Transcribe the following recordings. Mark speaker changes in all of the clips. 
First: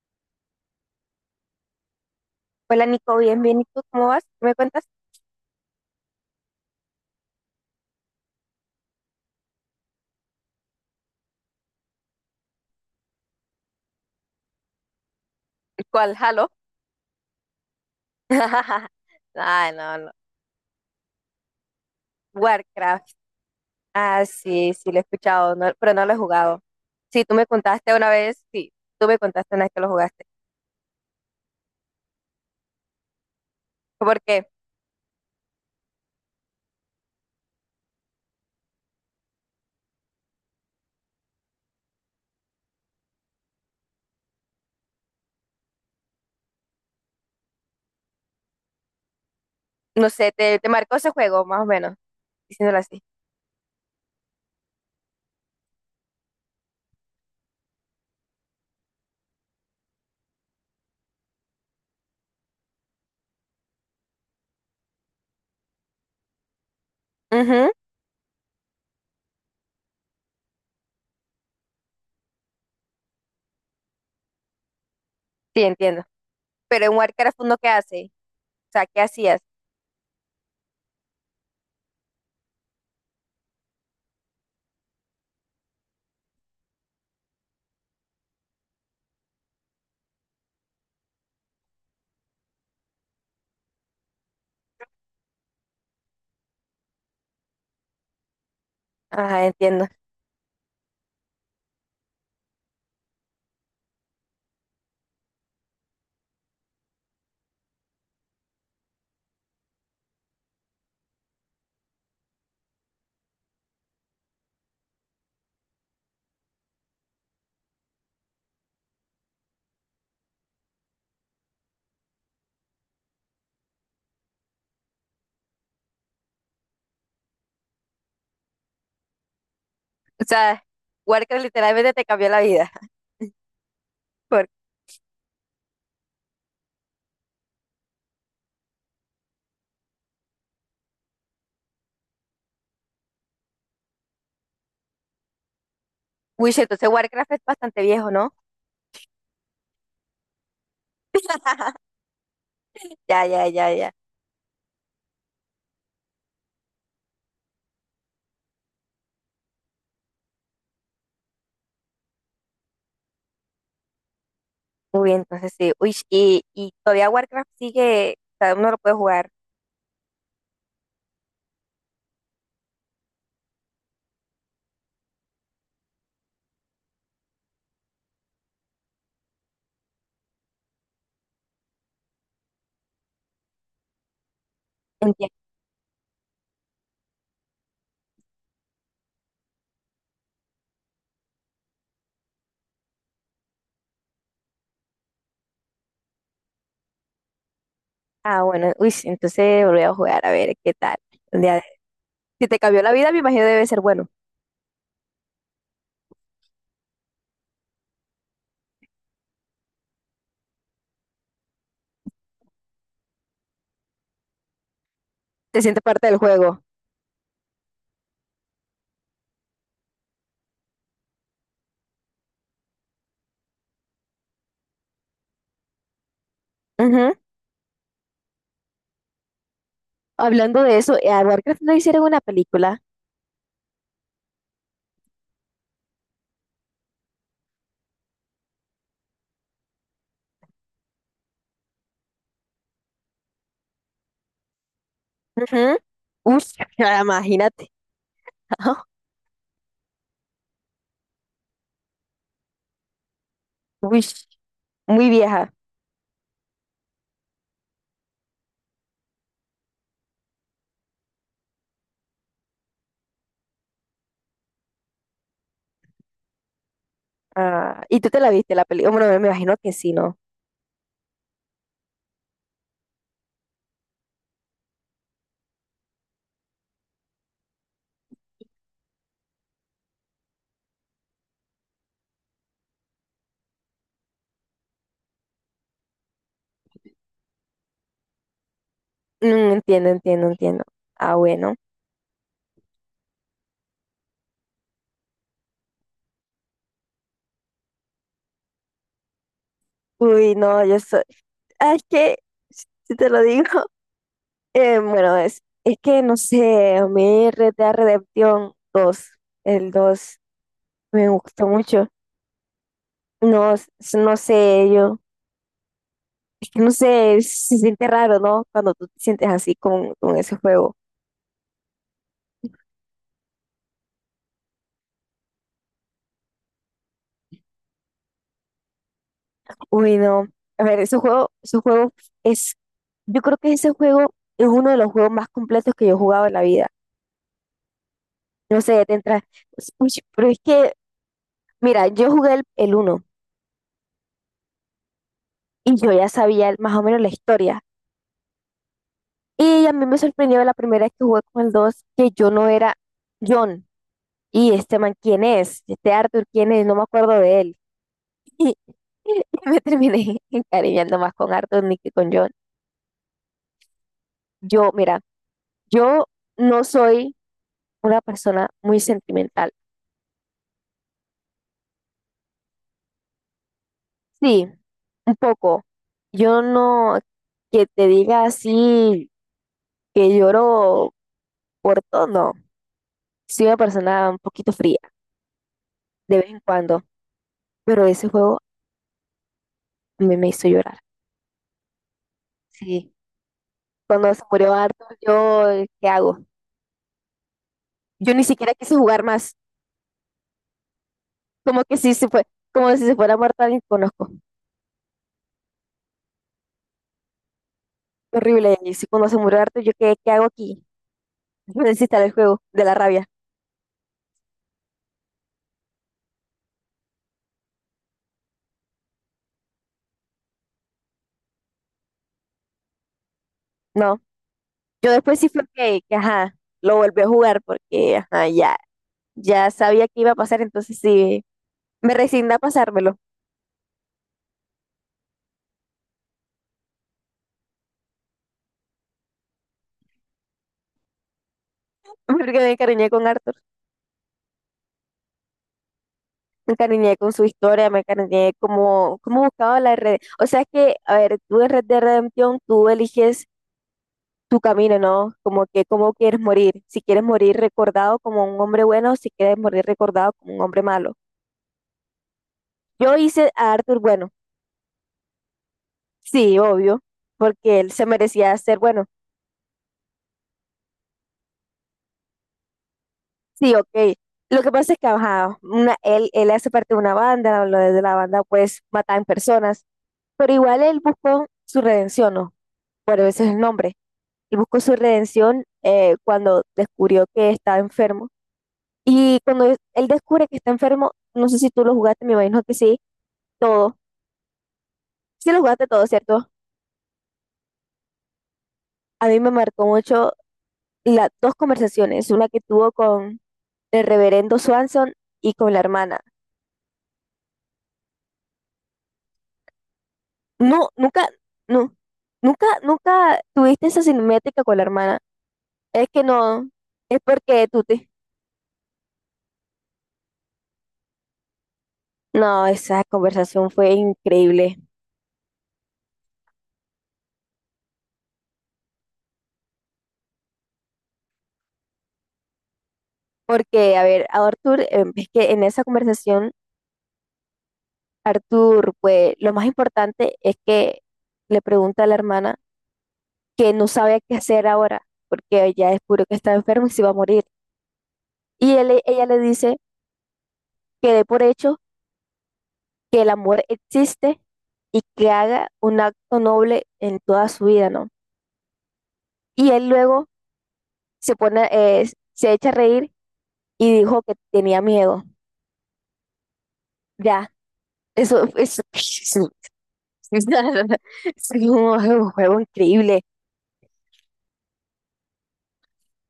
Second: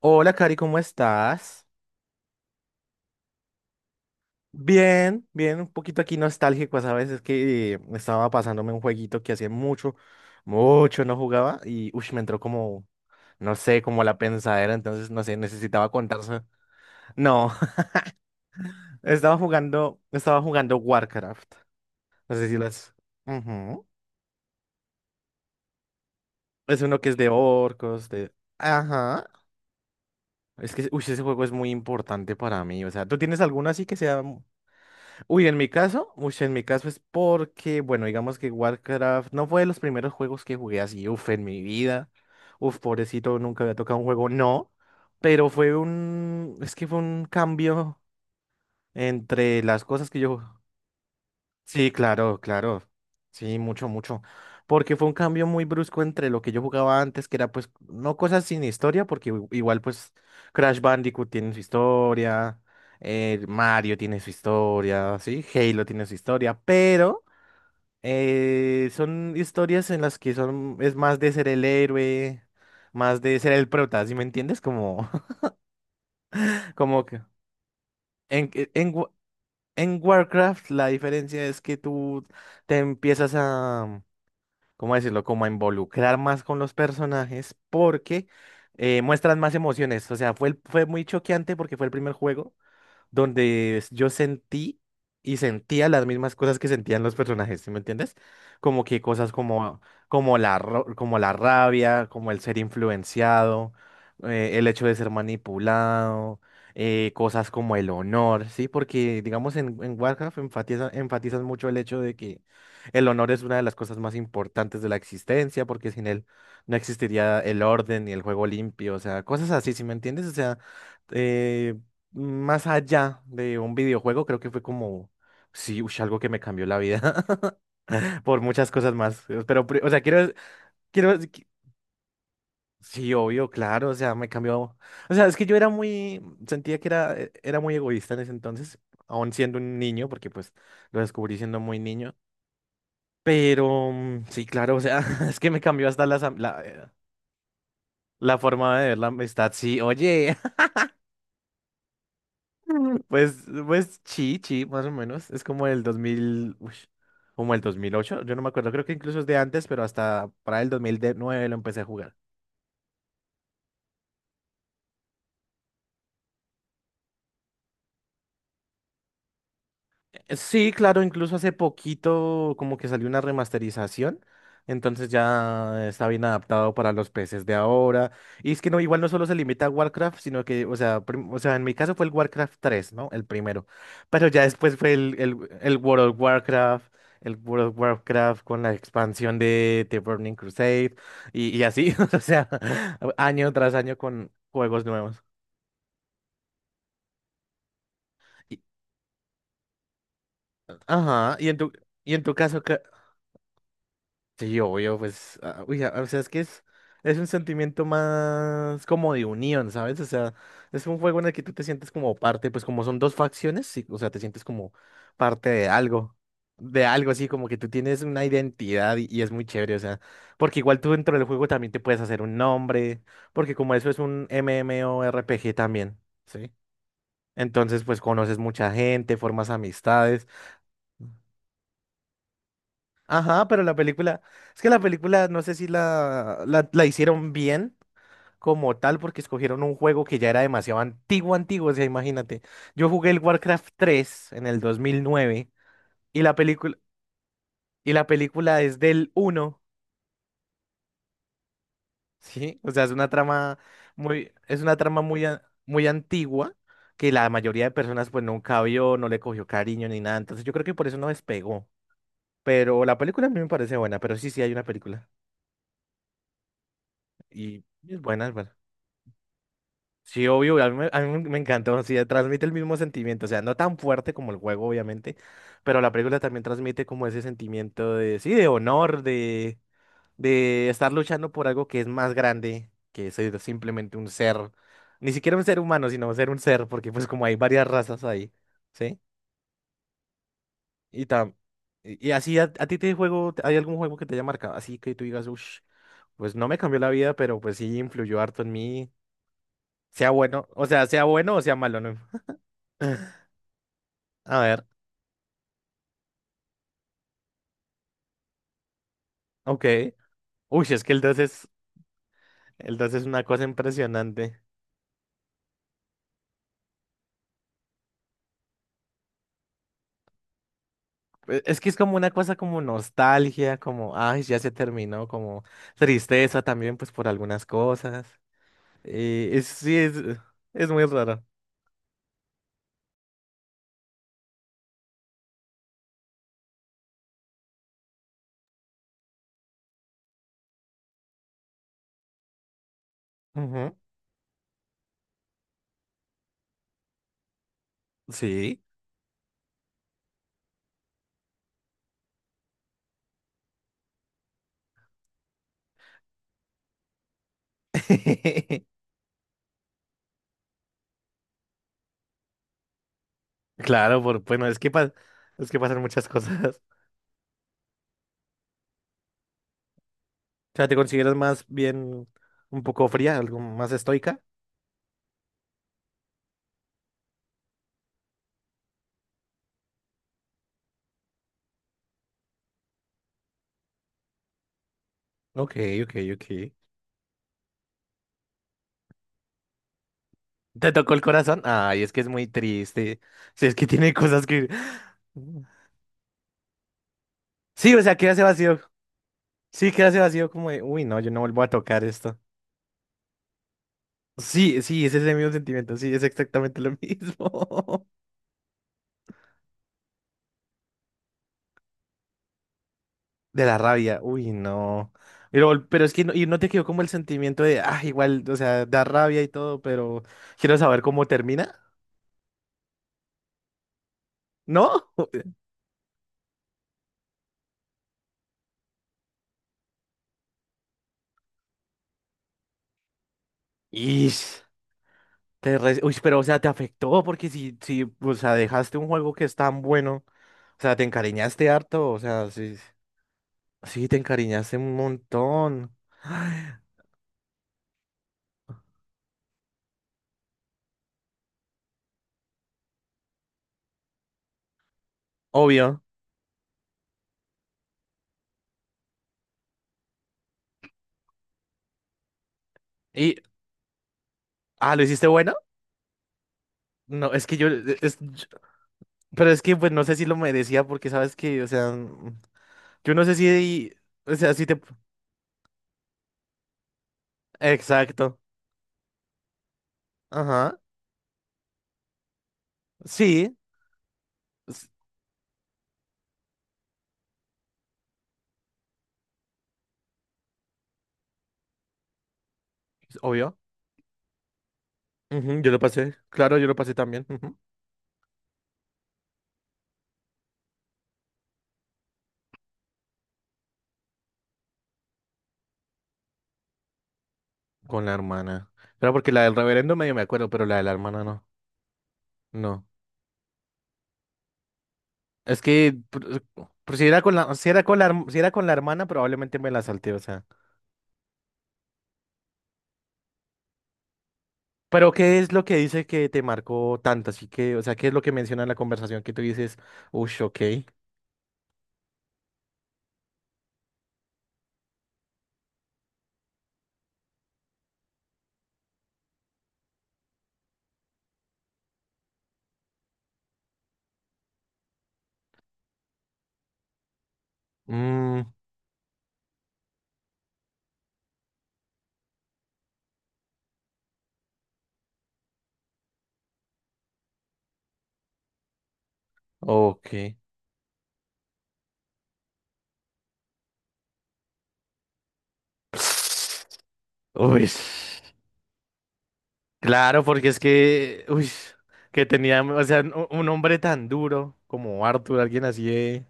Speaker 1: Hola, Cari, ¿cómo estás?
Speaker 2: Hola, Nico, bien, bien. ¿Y tú cómo vas? ¿Qué ¿Me cuentas?
Speaker 1: Bien, bien, un poquito aquí nostálgico, ¿sabes? Es que estaba pasándome un jueguito que hacía mucho, mucho no jugaba y uy, me entró como, no sé, como la pensadera, entonces no sé, necesitaba
Speaker 2: ¿Cuál?
Speaker 1: contarse.
Speaker 2: ¿Halo?
Speaker 1: No.
Speaker 2: Ay, no, no.
Speaker 1: Estaba jugando Warcraft. No sé si lo has.
Speaker 2: Warcraft.
Speaker 1: Ujú.
Speaker 2: Ah, sí, sí, lo he escuchado, pero no lo he jugado.
Speaker 1: Es uno que es
Speaker 2: Sí,
Speaker 1: de
Speaker 2: tú me contaste
Speaker 1: orcos,
Speaker 2: una
Speaker 1: de.
Speaker 2: vez, sí, tú me
Speaker 1: Ajá.
Speaker 2: contaste una vez que lo jugaste.
Speaker 1: Es que uy, ese juego es muy importante para mí. O sea, ¿tú tienes alguno así que sea?
Speaker 2: Porque,
Speaker 1: Uy, en mi caso es porque, bueno, digamos que Warcraft no fue de los primeros juegos que jugué así, uf, en mi vida. Uf, pobrecito, nunca había tocado un juego, no. Pero es que fue un cambio entre las cosas
Speaker 2: no
Speaker 1: que
Speaker 2: sé,
Speaker 1: yo.
Speaker 2: te marcó ese juego, más o
Speaker 1: Sí,
Speaker 2: menos,
Speaker 1: claro,
Speaker 2: diciéndolo
Speaker 1: claro.
Speaker 2: así.
Speaker 1: Sí, mucho, mucho. Porque fue un cambio muy brusco entre lo que yo jugaba antes, que era pues, no cosas sin historia, porque igual pues Crash Bandicoot tiene su historia, Mario tiene su historia, sí, Halo tiene su historia, pero
Speaker 2: Ujú,
Speaker 1: son historias en las que son, es más de ser el héroe, más de ser el prota, ¿sí me entiendes? Como,
Speaker 2: sí, entiendo. Pero en
Speaker 1: como que
Speaker 2: Warcraft uno, ¿qué hace?
Speaker 1: en,
Speaker 2: O sea,
Speaker 1: en,
Speaker 2: ¿qué
Speaker 1: Wa-
Speaker 2: hacías?
Speaker 1: en Warcraft la diferencia es que tú te empiezas a, ¿cómo decirlo? Como a involucrar más con los personajes porque muestran más emociones. O sea, fue muy choqueante porque fue el primer juego donde yo sentí y sentía las mismas cosas que sentían los personajes, ¿sí me entiendes? Como que cosas
Speaker 2: Ajá,
Speaker 1: como,
Speaker 2: entiendo.
Speaker 1: como la rabia, como el ser influenciado, el hecho de ser manipulado, cosas como el honor, ¿sí? Porque, digamos, en Warcraft enfatizan mucho el hecho de que el honor es una de las cosas más importantes de la existencia, porque sin él no existiría el orden ni el juego limpio, o sea, cosas así, ¿sí me entiendes? O sea, eh, más allá de un videojuego, creo que fue como, sí, ush, algo que me cambió la vida por muchas cosas más. Pero, o sea,
Speaker 2: O sea,
Speaker 1: quiero,
Speaker 2: Warcraft
Speaker 1: qui-
Speaker 2: literalmente te cambió la vida.
Speaker 1: sí, obvio, claro, o sea, me
Speaker 2: Por
Speaker 1: cambió. O sea, es que yo era muy, sentía que era, era muy egoísta en ese entonces, aún siendo un niño, porque pues lo descubrí siendo muy niño. Pero, sí, claro, o sea, es que me cambió hasta
Speaker 2: uy sí, entonces Warcraft es bastante viejo, ¿no?
Speaker 1: la forma de ver la amistad. Sí, oye.
Speaker 2: Ya,
Speaker 1: Pues,
Speaker 2: ya, ya, ya.
Speaker 1: pues, sí, sí, más o menos. Es como el 2000, uy, como el 2008. Yo no me acuerdo, creo que incluso es de antes, pero hasta para el 2009 lo empecé a jugar.
Speaker 2: Uy, entonces sí. Uy, y todavía Warcraft sigue, o sea, uno lo puede jugar.
Speaker 1: Sí, claro, incluso hace poquito como que salió una remasterización, entonces ya está bien adaptado para los PCs de ahora. Y es que no, igual no solo se limita a Warcraft, sino que, o sea, o sea, en mi caso fue el Warcraft 3, ¿no? El primero. Pero ya después fue el, el,
Speaker 2: Entiendo.
Speaker 1: el World of Warcraft, con la expansión de The Burning Crusade y así, o sea, año tras año con juegos nuevos.
Speaker 2: Ah,
Speaker 1: Y-
Speaker 2: bueno, uy, sí, entonces volví a jugar a ver qué tal.
Speaker 1: ajá,
Speaker 2: Un
Speaker 1: y
Speaker 2: día
Speaker 1: en
Speaker 2: de-
Speaker 1: y en tu
Speaker 2: Si te
Speaker 1: caso.
Speaker 2: cambió la vida, me imagino debe ser bueno.
Speaker 1: Sí, obvio, pues, ah, uy, ah, o sea, es un sentimiento más como de unión, ¿sabes? O sea, es un juego en el que tú te sientes como parte, pues como son dos facciones, sí, o sea, te sientes como parte
Speaker 2: Te sientes parte del juego.
Speaker 1: de algo así, como que tú tienes una identidad y es muy chévere, o sea, porque igual tú dentro del juego también te puedes hacer un nombre, porque como eso es un MMORPG también, ¿sí?
Speaker 2: Ujú.
Speaker 1: Entonces, pues conoces mucha gente, formas amistades.
Speaker 2: Hablando de eso, a Warcraft no hicieron una película.
Speaker 1: Ajá, pero la película, es que la película no sé si la hicieron bien como tal porque escogieron un juego que ya era demasiado antiguo, antiguo, o sea, imagínate. Yo jugué el Warcraft 3 en el 2009
Speaker 2: Ujú.
Speaker 1: y la
Speaker 2: Uy,
Speaker 1: película
Speaker 2: imagínate.
Speaker 1: y la película es del uno, ¿sí? O sea,
Speaker 2: Uy,
Speaker 1: es una trama
Speaker 2: muy vieja.
Speaker 1: muy antigua que la mayoría de personas pues nunca vio, no le cogió cariño ni nada, entonces yo creo que por eso no despegó. Pero la película a mí me parece buena, pero sí, sí hay una película y
Speaker 2: Ah,
Speaker 1: es
Speaker 2: ¿y tú te
Speaker 1: buena,
Speaker 2: la
Speaker 1: es
Speaker 2: viste
Speaker 1: buena.
Speaker 2: la película? Bueno, me imagino que sí, ¿no?
Speaker 1: Sí, obvio, a mí me encantó, sí, transmite el mismo sentimiento, o sea, no tan fuerte como el juego, obviamente, pero la película también transmite como ese sentimiento de, sí, de honor, de estar luchando por algo que es más grande que ser simplemente un ser, ni siquiera un ser humano, sino ser un ser, porque pues como hay varias razas ahí, ¿sí?
Speaker 2: Mm, entiendo, entiendo, entiendo.
Speaker 1: Y,
Speaker 2: Ah,
Speaker 1: tam-
Speaker 2: bueno.
Speaker 1: y así, a ti te juego, ¿hay algún juego que te haya marcado? Así que tú digas, uff, pues no me cambió la vida, pero pues sí influyó harto en mí, sea
Speaker 2: Uy,
Speaker 1: bueno,
Speaker 2: no,
Speaker 1: o
Speaker 2: yo
Speaker 1: sea,
Speaker 2: soy.
Speaker 1: sea bueno o sea
Speaker 2: Ah,
Speaker 1: malo,
Speaker 2: es
Speaker 1: ¿no?
Speaker 2: que, si te lo digo.
Speaker 1: A ver,
Speaker 2: Bueno, es que no sé, a mí Red Dead Redemption dos
Speaker 1: ok.
Speaker 2: el dos
Speaker 1: Uy, es que
Speaker 2: me gustó mucho.
Speaker 1: el 2 es una cosa
Speaker 2: No, no
Speaker 1: impresionante.
Speaker 2: sé, yo, es que no sé, se siente raro, ¿no? Cuando tú te sientes así con, ese juego.
Speaker 1: Es que es como una cosa como nostalgia, como, ay, ya se terminó, como tristeza también, pues por algunas cosas. Sí,
Speaker 2: Uy, no. A
Speaker 1: es
Speaker 2: ver,
Speaker 1: muy raro.
Speaker 2: ese juego es, yo creo que ese juego es uno de los juegos más completos que yo he jugado en la vida. No sé, te entra, uy, pero es que, mira, yo jugué el uno
Speaker 1: Ujú.
Speaker 2: y yo ya sabía más o menos la historia.
Speaker 1: Sí.
Speaker 2: Y a mí me sorprendió la primera vez que jugué con el 2 que yo no era John. Y este man, ¿quién es? Este Arthur, ¿quién es? No me acuerdo de él. Y me terminé encariñando más con Arthur ni que con John.
Speaker 1: Claro, por, bueno, es que,
Speaker 2: Yo, mira,
Speaker 1: es que pasan
Speaker 2: yo
Speaker 1: muchas cosas.
Speaker 2: no soy una persona muy sentimental.
Speaker 1: O sea, ¿te consideras más bien un poco fría, algo más estoica?
Speaker 2: Sí, un poco. Yo no que te diga así que lloro por todo, no. Soy una persona un poquito fría
Speaker 1: Ok, ok,
Speaker 2: de
Speaker 1: ok.
Speaker 2: vez en cuando, pero ese juego me hizo
Speaker 1: ¿Te
Speaker 2: llorar.
Speaker 1: tocó el corazón? Ay, es que es muy
Speaker 2: Sí.
Speaker 1: triste. Sí, es que tiene
Speaker 2: Cuando se
Speaker 1: cosas que.
Speaker 2: murió Arthur, yo, ¿qué hago?
Speaker 1: Sí, o sea, queda
Speaker 2: Yo
Speaker 1: ese
Speaker 2: ni siquiera
Speaker 1: vacío.
Speaker 2: quise jugar más,
Speaker 1: Sí, queda ese vacío como de, uy, no, yo no vuelvo a
Speaker 2: como que
Speaker 1: tocar
Speaker 2: si se
Speaker 1: esto.
Speaker 2: fue, como si se fuera muerta alguien que conozco.
Speaker 1: Sí, sí, es ese mismo sentimiento, sí, es exactamente lo mismo.
Speaker 2: Horrible, y si cuando se murió Arthur, yo, ¿qué, qué hago aquí? Yo necesito el juego, de la rabia.
Speaker 1: De la rabia, uy, no. Pero es que no, y no te quedó como el sentimiento de, ah, igual, o sea, da rabia y todo, pero quiero saber cómo termina,
Speaker 2: No,
Speaker 1: ¿no?
Speaker 2: yo después sí fue que, ajá, lo volví a jugar porque, ajá, ya, ya sabía que iba a pasar, entonces sí, me resigné a pasármelo,
Speaker 1: Ish, uy, pero, o sea, te afectó porque si, o sea, dejaste un juego que es tan bueno. O sea, te encariñaste harto, o sea,
Speaker 2: porque me
Speaker 1: sí,
Speaker 2: encariñé con Arthur.
Speaker 1: sí, te encariñaste un montón. Ay,
Speaker 2: Me encariñé con su historia, me encariñé como, como buscaba la red. O sea es que, a ver, tú en Red de Redemption, tú eliges tu camino, ¿no? Como que
Speaker 1: obvio.
Speaker 2: cómo quieres morir, si quieres morir recordado como un hombre bueno o si quieres morir recordado como un hombre malo. Yo
Speaker 1: Y,
Speaker 2: hice a Arthur bueno,
Speaker 1: ah, ¿lo hiciste bueno?
Speaker 2: sí, obvio,
Speaker 1: No, es que yo,
Speaker 2: porque él se
Speaker 1: yo.
Speaker 2: merecía ser bueno,
Speaker 1: Pero es que, pues, no sé si lo merecía porque, ¿sabes que, O sea, yo no sé
Speaker 2: sí,
Speaker 1: si,
Speaker 2: ok.
Speaker 1: o sea,
Speaker 2: Lo
Speaker 1: si
Speaker 2: que
Speaker 1: te,
Speaker 2: pasa es que ajá, una, él hace parte de una banda, lo de la
Speaker 1: exacto.
Speaker 2: banda pues matan personas, pero
Speaker 1: Ajá,
Speaker 2: igual él buscó su redención, ¿no? Por eso es
Speaker 1: sí,
Speaker 2: el nombre. Él buscó
Speaker 1: es-
Speaker 2: su redención cuando descubrió que estaba enfermo. Y cuando él descubre que está enfermo, no sé si tú lo jugaste, me imagino que sí,
Speaker 1: es obvio.
Speaker 2: todo. Sí
Speaker 1: Ujú,
Speaker 2: lo
Speaker 1: yo lo
Speaker 2: jugaste todo,
Speaker 1: pasé,
Speaker 2: ¿cierto?
Speaker 1: claro, yo lo pasé también, ujú.
Speaker 2: A mí me marcó mucho las dos conversaciones, una que tuvo con el reverendo Swanson y con la hermana.
Speaker 1: Con la hermana. Pero porque la del reverendo medio me acuerdo, pero la de
Speaker 2: No,
Speaker 1: la hermana
Speaker 2: nunca,
Speaker 1: no.
Speaker 2: no, nunca,
Speaker 1: No.
Speaker 2: nunca tuviste esa cinemática con la hermana.
Speaker 1: Es que
Speaker 2: Es que no,
Speaker 1: si
Speaker 2: es
Speaker 1: era con
Speaker 2: porque
Speaker 1: si era
Speaker 2: tú
Speaker 1: con
Speaker 2: te...
Speaker 1: si era con la hermana, probablemente me la salté, o sea.
Speaker 2: No, esa conversación fue increíble.
Speaker 1: Pero, ¿qué es lo que dice que te marcó tanto? Así que, o sea, ¿qué es lo que menciona en la conversación que tú dices, ush, ok,
Speaker 2: Porque, a ver, a Arthur, es que en esa conversación Arthur, pues lo más importante es que le pregunta a la hermana que no sabe qué hacer ahora, porque ella descubrió que está enfermo y se va a morir.
Speaker 1: mm,
Speaker 2: Ella le dice que dé por hecho que el amor existe y que haga un acto noble en toda su vida, ¿no? Y él
Speaker 1: ok?
Speaker 2: luego se pone, se echa a reír y dijo que tenía miedo. Ya,
Speaker 1: Uy,
Speaker 2: eso, es un
Speaker 1: claro, porque es que, uy,
Speaker 2: es
Speaker 1: que
Speaker 2: un juego
Speaker 1: tenía, o sea,
Speaker 2: increíble.
Speaker 1: un hombre tan duro como Arthur, alguien así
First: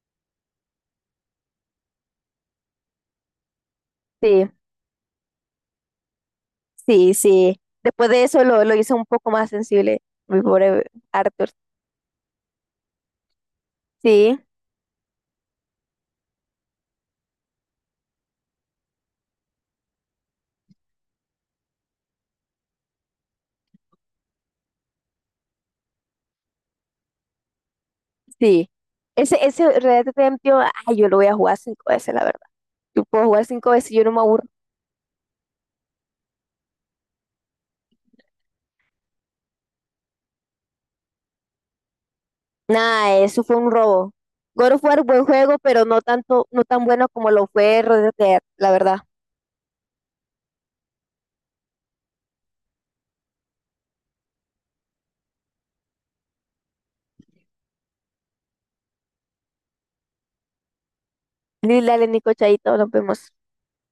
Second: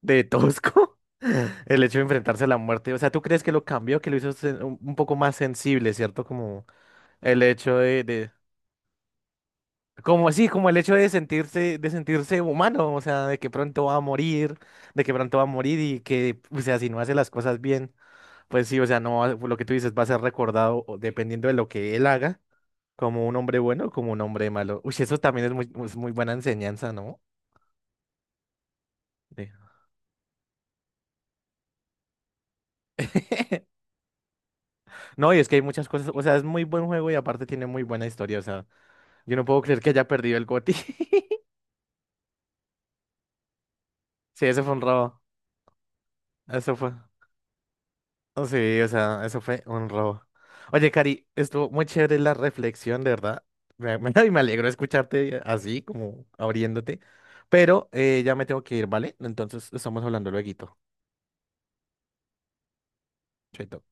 Speaker 1: de tosco, el hecho de enfrentarse a la muerte, o sea, ¿tú crees que lo cambió, que lo hizo
Speaker 2: Sí,
Speaker 1: un poco más sensible, ¿cierto? Como
Speaker 2: sí,
Speaker 1: el
Speaker 2: sí.
Speaker 1: hecho
Speaker 2: Después de eso lo hizo un poco más sensible,
Speaker 1: como
Speaker 2: mi
Speaker 1: sí, como el
Speaker 2: pobre
Speaker 1: hecho
Speaker 2: Arthur.
Speaker 1: de sentirse humano, o sea,
Speaker 2: Sí,
Speaker 1: de que pronto va a morir y que, o sea, si no hace las cosas bien, pues sí, o sea, no, lo que tú dices va a ser recordado o dependiendo de lo que él haga, como un hombre bueno o como un hombre malo. Uy, eso también es muy buena enseñanza, ¿no?
Speaker 2: sí.
Speaker 1: De.
Speaker 2: Ese Red Dead Redemption, ay, yo lo voy a jugar cinco veces, la verdad. Yo puedo jugar cinco veces y yo no me aburro.
Speaker 1: No, y es que hay muchas cosas, o sea, es muy buen juego y aparte tiene muy buena historia, o sea, yo no puedo creer que haya perdido el GOTY.
Speaker 2: Nada, eso fue un robo.
Speaker 1: Sí, eso fue
Speaker 2: God
Speaker 1: un
Speaker 2: of War,
Speaker 1: robo,
Speaker 2: buen juego, pero no tanto, no
Speaker 1: eso
Speaker 2: tan
Speaker 1: fue.
Speaker 2: bueno como lo fue Red Dead,
Speaker 1: Oh,
Speaker 2: la
Speaker 1: sí, o
Speaker 2: verdad.
Speaker 1: sea, eso fue un robo. Oye, Cari, estuvo muy chévere la reflexión, de verdad. Y me alegro escucharte así, como abriéndote. Pero ya me tengo que ir, ¿vale? Entonces estamos hablando lueguito.
Speaker 2: Lila, Nico, Chaito, nos vemos.
Speaker 1: Chaito.